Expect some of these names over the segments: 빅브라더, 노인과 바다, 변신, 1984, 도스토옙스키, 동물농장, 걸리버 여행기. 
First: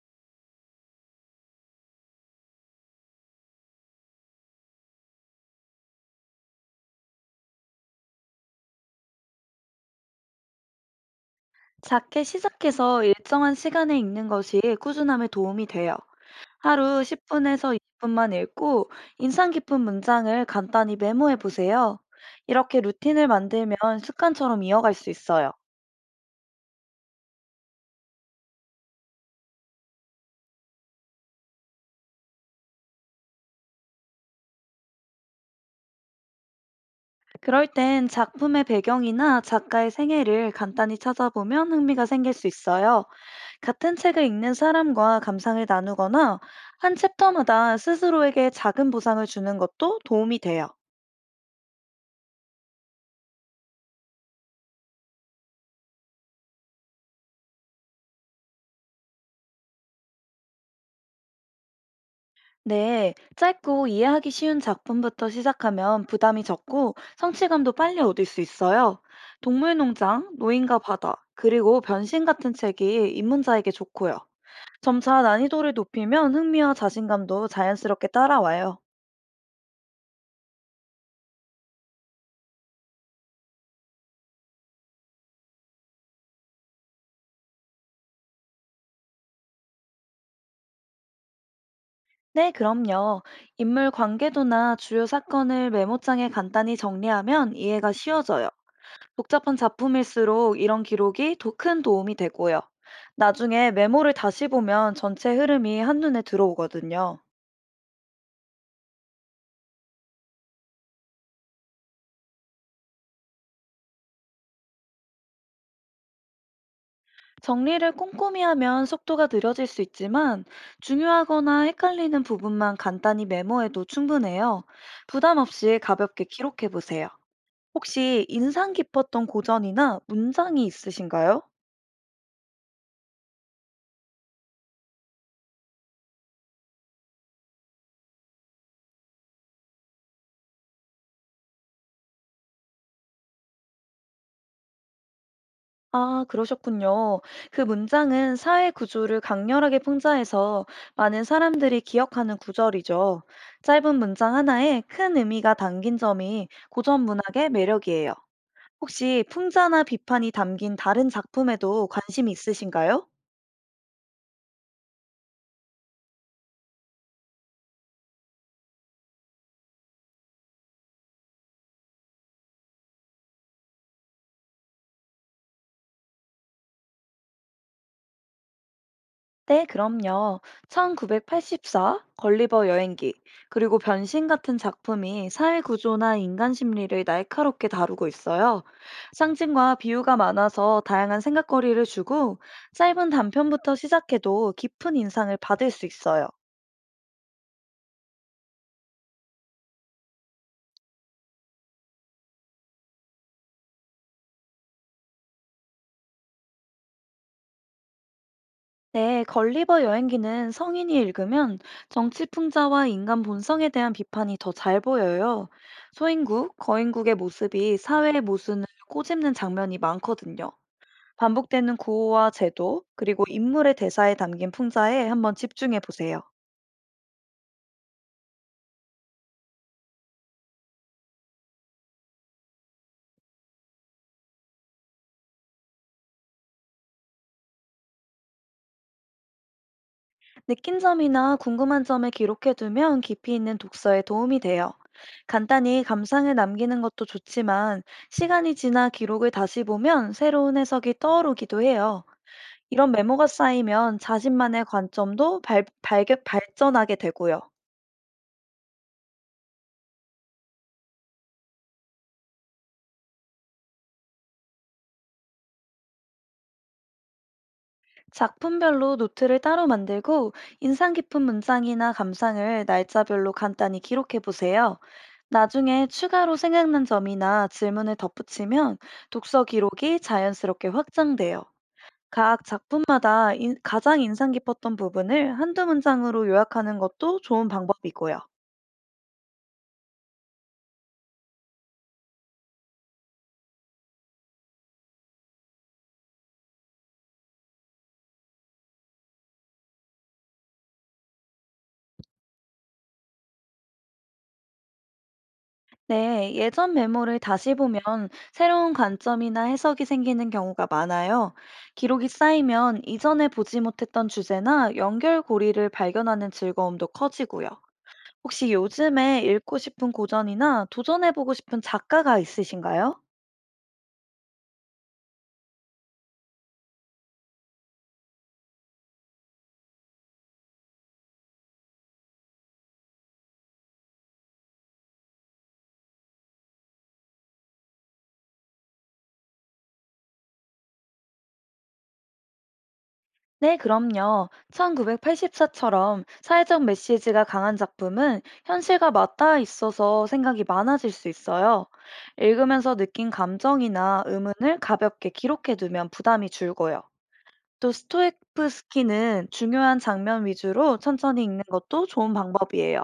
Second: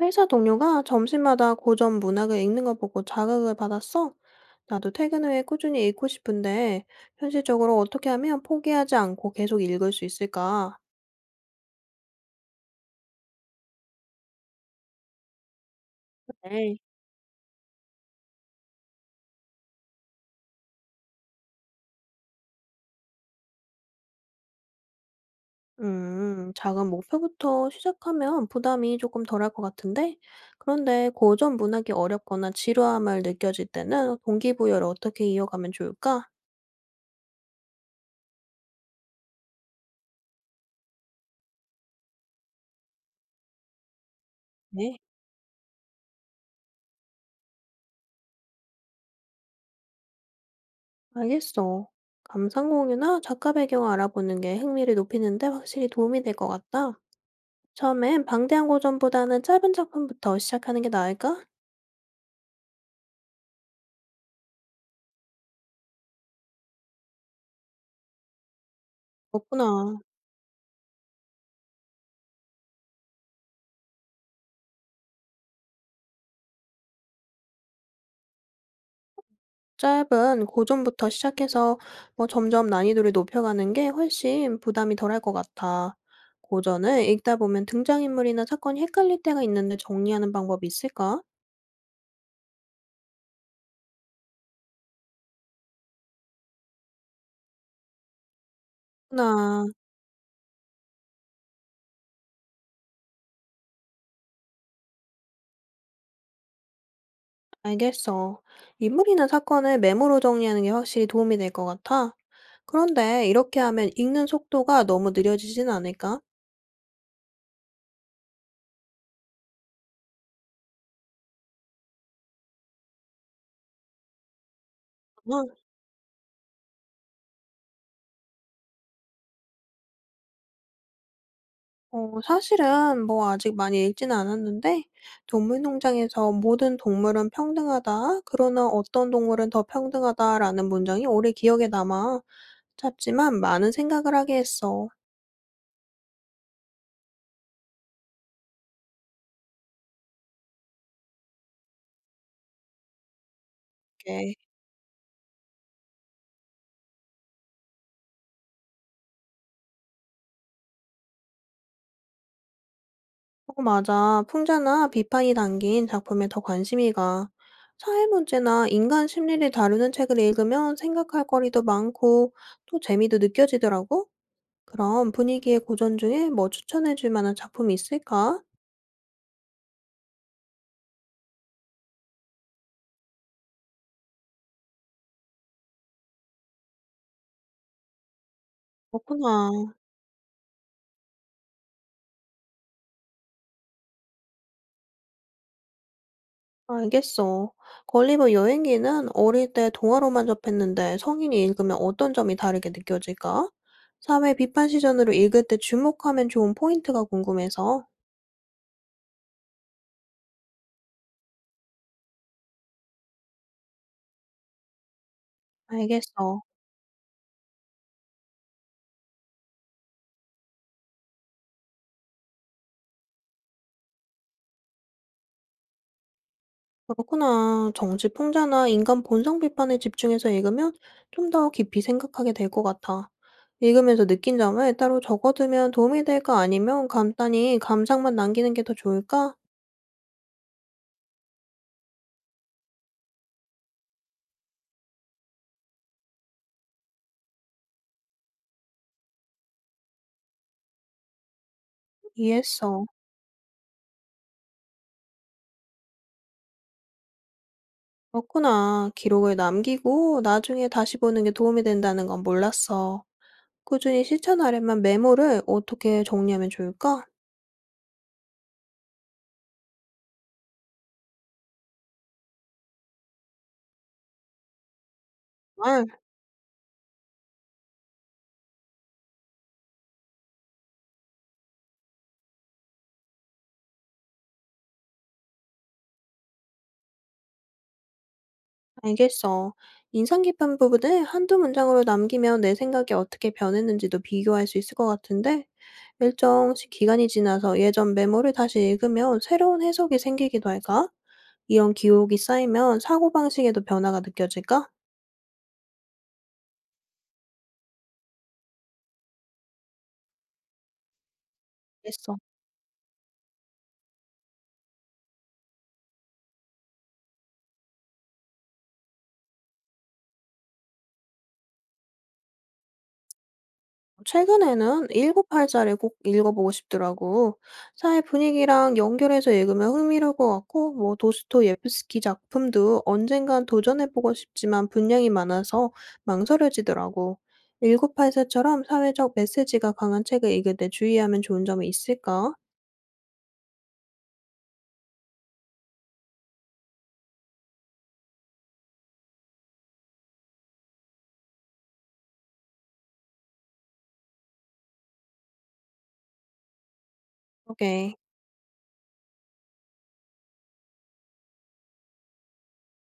회사 동료가 점심마다 고전 문학을 읽는 거 보고 자극을 받았어. 나도 퇴근 후에 꾸준히 읽고 싶은데, 현실적으로 어떻게 하면 포기하지 않고 계속 읽을 수 있을까? 작게 시작해서 일정한 시간에 읽는 것이 꾸준함에 도움이 돼요. 네. 하루 10분에서 20분만 읽고 인상 깊은 문장을 간단히 메모해 보세요. 이렇게 루틴을 만들면 습관처럼 이어갈 수 있어요. 작은 목표부터 시작하면 부담이 조금 덜할 것 같은데, 그런데 고전 문학이 어렵거나 지루함을 느껴질 때는 동기부여를 어떻게 이어가면 좋을까? 그럴 땐 작품의 배경이나 작가의 생애를 간단히 찾아보면 흥미가 생길 수 있어요. 같은 책을 읽는 네. 사람과 감상을 나누거나 한 챕터마다 스스로에게 작은 보상을 주는 것도 도움이 돼요. 알겠어. 감상 공유나 작가 배경을 알아보는 게 흥미를 높이는데 확실히 도움이 될 것 같다. 처음엔 방대한 고전보다는 짧은 작품부터 시작하는 게 나을까? 네, 짧고 이해하기 쉬운 작품부터 시작하면 부담이 적고 성취감도 빨리 얻을 수 있어요. 그렇구나. 동물농장, 노인과 바다, 그리고 변신 같은 책이 입문자에게 좋고요. 점차 난이도를 높이면 흥미와 자신감도 자연스럽게 따라와요. 짧은 고전부터 시작해서 뭐 점점 난이도를 높여가는 게 훨씬 부담이 덜할 것 같아. 고전을 읽다 보면 등장인물이나 사건이 헷갈릴 때가 있는데 정리하는 방법이 있을까? 네, 그럼요. 인물 관계도나 주요 사건을 메모장에 간단히 정리하면 이해가 쉬워져요. 복잡한 나 작품일수록 이런 기록이 더 큰 도움이 되고요. 나중에 메모를 다시 보면 전체 흐름이 한눈에 들어오거든요. 알겠어. 인물이나 사건을 메모로 정리하는 게 확실히 도움이 될 것 같아. 그런데 이렇게 하면 읽는 속도가 너무 느려지진 않을까? 정리를 꼼꼼히 하면 속도가 느려질 수 있지만 중요하거나 헷갈리는 부분만 간단히 메모해도 충분해요. 부담 아, 없이 가볍게 기록해 보세요. 혹시 인상 깊었던 고전이나 문장이 있으신가요? 사실은 뭐 아직 많이 읽지는 않았는데 동물농장에서 "모든 동물은 평등하다. 그러나 어떤 동물은 더 평등하다."라는 문장이 오래 기억에 남아 짧지만 많은 생각을 하게 했어. 아, 그러셨군요. 그 문장은 사회 구조를 강렬하게 풍자해서 많은 사람들이 기억하는 구절이죠. 짧은 네. 문장 하나에 큰 의미가 담긴 점이 고전 문학의 매력이에요. 혹시 풍자나 비판이 담긴 다른 작품에도 관심이 있으신가요? 어, 맞아. 풍자나 비판이 담긴 작품에 더 관심이 가. 사회 문제나 인간 심리를 다루는 책을 읽으면 생각할 거리도 많고 또 재미도 느껴지더라고. 그럼 분위기의 고전 중에 뭐 추천해 줄 만한 작품이 있을까? 네, 그럼요. 1984, 걸리버 여행기, 그리고 변신 같은 작품이 사회 구조나 인간 심리를 날카롭게 다루고 있어요. 그렇구나. 상징과 비유가 많아서 다양한 생각거리를 주고 짧은 단편부터 시작해도 깊은 인상을 받을 수 있어요. 알겠어. 걸리버 여행기는 어릴 때 동화로만 접했는데 성인이 읽으면 어떤 점이 다르게 느껴질까? 사회 비판 시전으로 읽을 때 주목하면 좋은 포인트가 궁금해서. 네, 걸리버 여행기는 성인이 읽으면 정치 풍자와 인간 본성에 대한 비판이 더 잘 보여요. 알겠어. 소인국, 거인국의 모습이 사회의 모순을 꼬집는 장면이 많거든요. 반복되는 구호와 제도, 그리고 인물의 대사에 담긴 풍자에 한번 집중해 보세요. 그렇구나. 정치 풍자나 인간 본성 비판에 집중해서 읽으면 좀 더 깊이 생각하게 될 것 같아. 읽으면서 느낀 점을 따로 적어두면 도움이 될까? 아니면 간단히 감상만 남기는 게 더 좋을까? 느낀 점이나 궁금한 점을 기록해 두면 깊이 있는 독서에 도움이 돼요. 간단히 감상을 남기는 것도 좋지만 시간이 지나 기록을 다시 보면 새로운 해석이 떠오르기도 해요. 이해했어. 이런 메모가 쌓이면 자신만의 관점도 발전하게 되고요. 그렇구나. 기록을 남기고 나중에 다시 보는 게 도움이 된다는 건 몰랐어. 꾸준히 실천하려면 메모를 어떻게 정리하면 좋을까? 작품별로 노트를 따로 만들고 인상 깊은 문장이나 감상을 날짜별로 간단히 기록해 보세요. 아, 나중에 추가로 생각난 점이나 질문을 덧붙이면 독서 기록이 자연스럽게 확장돼요. 각 작품마다 가장 인상 깊었던 부분을 한두 문장으로 요약하는 것도 좋은 방법이고요. 알겠어. 인상 깊은 부분을 한두 문장으로 남기면 내 생각이 어떻게 변했는지도 비교할 수 있을 것 같은데, 일정씩 기간이 지나서 예전 메모를 다시 읽으면 새로운 해석이 생기기도 할까? 이런 기록이 쌓이면 사고방식에도 변화가 느껴질까? 네, 예전 메모를 다시 보면 새로운 관점이나 해석이 생기는 경우가 많아요. 기록이 쌓이면 이전에 보지 못했던 주제나 연결고리를 발견하는 즐거움도 커지고요. 혹시 요즘에 읽고 싶은 고전이나 도전해보고 싶은 작가가 있으신가요? 최근에는 일곱팔자를 꼭 읽어보고 싶더라고. 사회 분위기랑 연결해서 읽으면 흥미로울 것 같고, 뭐 도스토옙스키 작품도 언젠간 도전해보고 싶지만 분량이 많아서 망설여지더라고. 일곱팔사처럼 사회적 메시지가 강한 책을 읽을 때 주의하면 좋은 점이 있을까? 네, 그럼요. 1984처럼 사회적 메시지가 강한 작품은 현실과 맞닿아 있어서 생각이 많아질 수 있어요. 읽으면서 느낀 감정이나 의문을 가볍게 기록해 두면 부담이 줄고요. 또 오케이. 스토에프스키는 중요한 장면 위주로 천천히 읽는 것도 좋은 방법이에요.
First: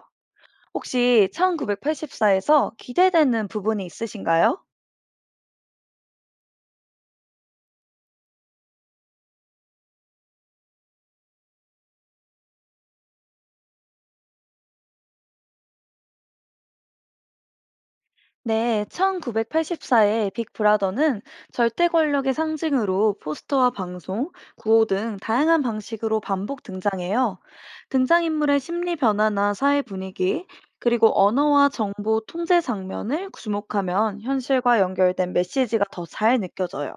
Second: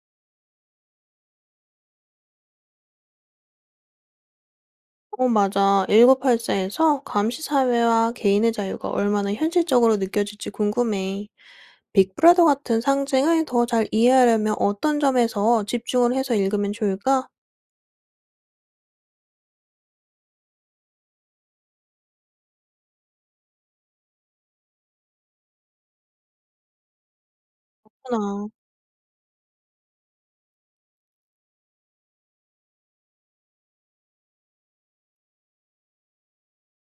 혹시 1984에서 기대되는 부분이 있으신가요? 어, 맞아. 일곱팔사에서 감시사회와 개인의 자유가 얼마나 현실적으로 느껴질지 궁금해. 빅브라더 같은 상징을 더 잘 이해하려면 어떤 점에서 집중을 해서 읽으면 좋을까? 네, 1984의 빅브라더는 절대 권력의 상징으로 포스터와 방송, 구호 등 다양한 방식으로 반복 등장해요. 그렇구나. 등장인물의 심리 변화나 사회 분위기, 그리고 언어와 정보 통제 장면을 주목하면 현실과 연결된 메시지가 더 잘 느껴져요.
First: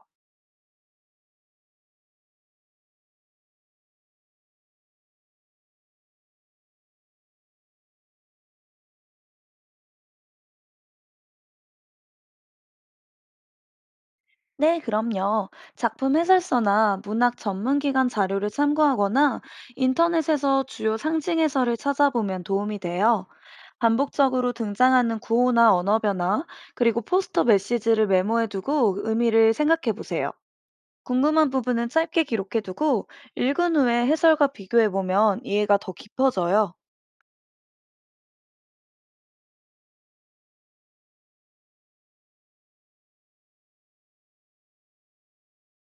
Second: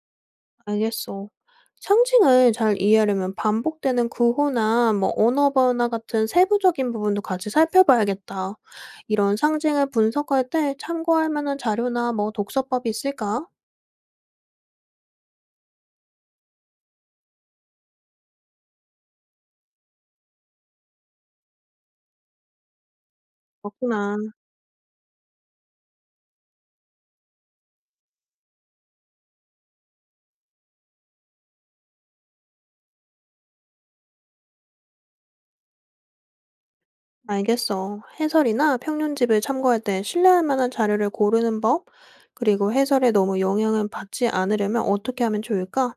알겠어. 상징을 잘 이해하려면 반복되는 구호나 뭐 언어 변화 같은 세부적인 부분도 같이 살펴봐야겠다. 이런 상징을 분석할 때 참고할 만한 자료나 뭐 독서법이 있을까? 네, 그럼요. 작품 해설서나 문학 전문 기관 자료를 참고하거나 인터넷에서 주요 상징 해설을 찾아보면 도움이 돼요. 그렇구나. 반복적으로 등장하는 구호나 언어 변화, 그리고 포스터 메시지를 메모해두고 의미를 생각해보세요. 궁금한 부분은 짧게 기록해두고 읽은 후에 해설과 비교해보면 이해가 더 깊어져요. 알겠어. 해설이나 평론집을 참고할 때 신뢰할 만한 자료를 고르는 법, 그리고 해설에 너무 영향을 받지 않으려면 어떻게 하면 좋을까?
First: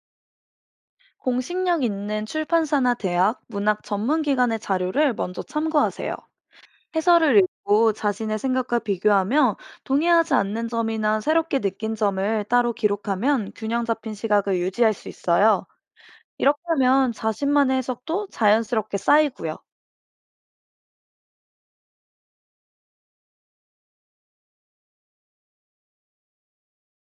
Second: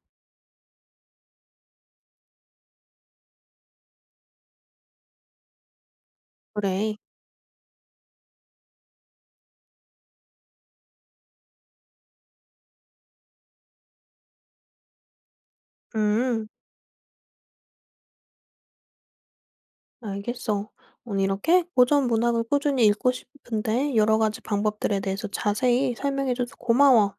공식력 있는 출판사나 대학, 문학 전문 기관의 자료를 먼저 참고하세요. 그래. 해설을 읽고 자신의 생각과 비교하며 동의하지 않는 점이나 새롭게 느낀 점을 따로 기록하면 균형 잡힌 시각을 유지할 수 있어요. 음, 이렇게 하면 자신만의 해석도 자연스럽게 쌓이고요. 알겠어. 오늘 이렇게 고전 문학을 꾸준히 읽고 싶은데 여러 가지 방법들에 대해서 자세히 설명해줘서 고마워.